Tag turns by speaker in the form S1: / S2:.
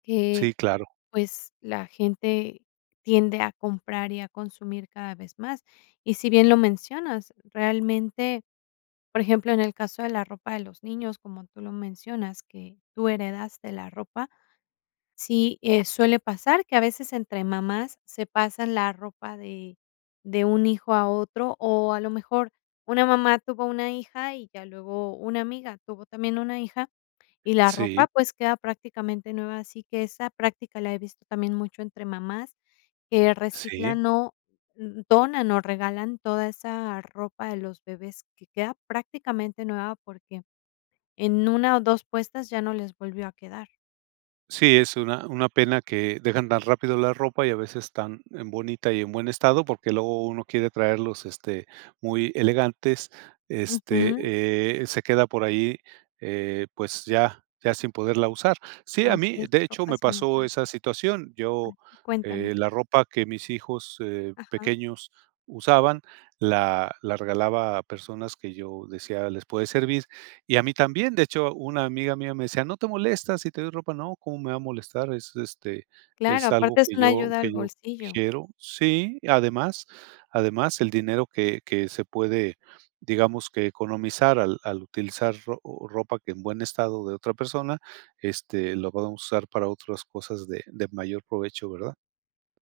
S1: Eh,
S2: Sí, claro.
S1: pues, la gente tiende a comprar y a consumir cada vez más. Y si bien lo mencionas, realmente, por ejemplo, en el caso de la ropa de los niños, como tú lo mencionas, que tú heredaste la ropa. Sí, eh, suele pasar que a veces entre mamás se pasan la ropa de de un hijo a otro, o, a lo mejor, una mamá tuvo una hija y ya luego una amiga tuvo también una hija, y la
S2: Sí.
S1: ropa, pues, queda prácticamente nueva. Así que esa práctica la he visto también mucho entre mamás que
S2: Sí.
S1: reciclan, o, donan, o, regalan toda esa ropa de los bebés que queda prácticamente nueva, porque en 1, o 2 puestas ya no les volvió a quedar.
S2: Sí, es una una pena que dejan tan rápido la ropa, y a veces tan en bonita, y en buen estado, porque luego uno quiere traerlos, este, muy elegantes. Este,
S1: Ujú.
S2: eh, se queda por ahí, eh, pues, ya ya sin poderla usar. Sí, a
S1: Así
S2: mí,
S1: es,
S2: de hecho,
S1: ropa
S2: me
S1: sin
S2: pasó
S1: usar.
S2: esa situación.
S1: Ah,
S2: Yo
S1: sí
S2: eh,
S1: Cuéntame.
S2: la ropa que mis hijos, eh,
S1: Ajá.
S2: pequeños usaban, la la regalaba a personas que yo decía: "Les puede servir", y a mí también. De hecho, una amiga mía me decía: "¿No te molesta si te doy ropa?", "No, ¿cómo me va a molestar? Es, este,
S1: Claro,
S2: es algo
S1: aparte es
S2: que
S1: una
S2: yo
S1: ayuda al
S2: que yo
S1: bolsillo.
S2: quiero". Sí, además además, el dinero que que se puede, digamos, que economizar al al utilizar ro ropa que en buen estado de otra persona, este, lo podemos usar para otras cosas de de mayor provecho, ¿verdad?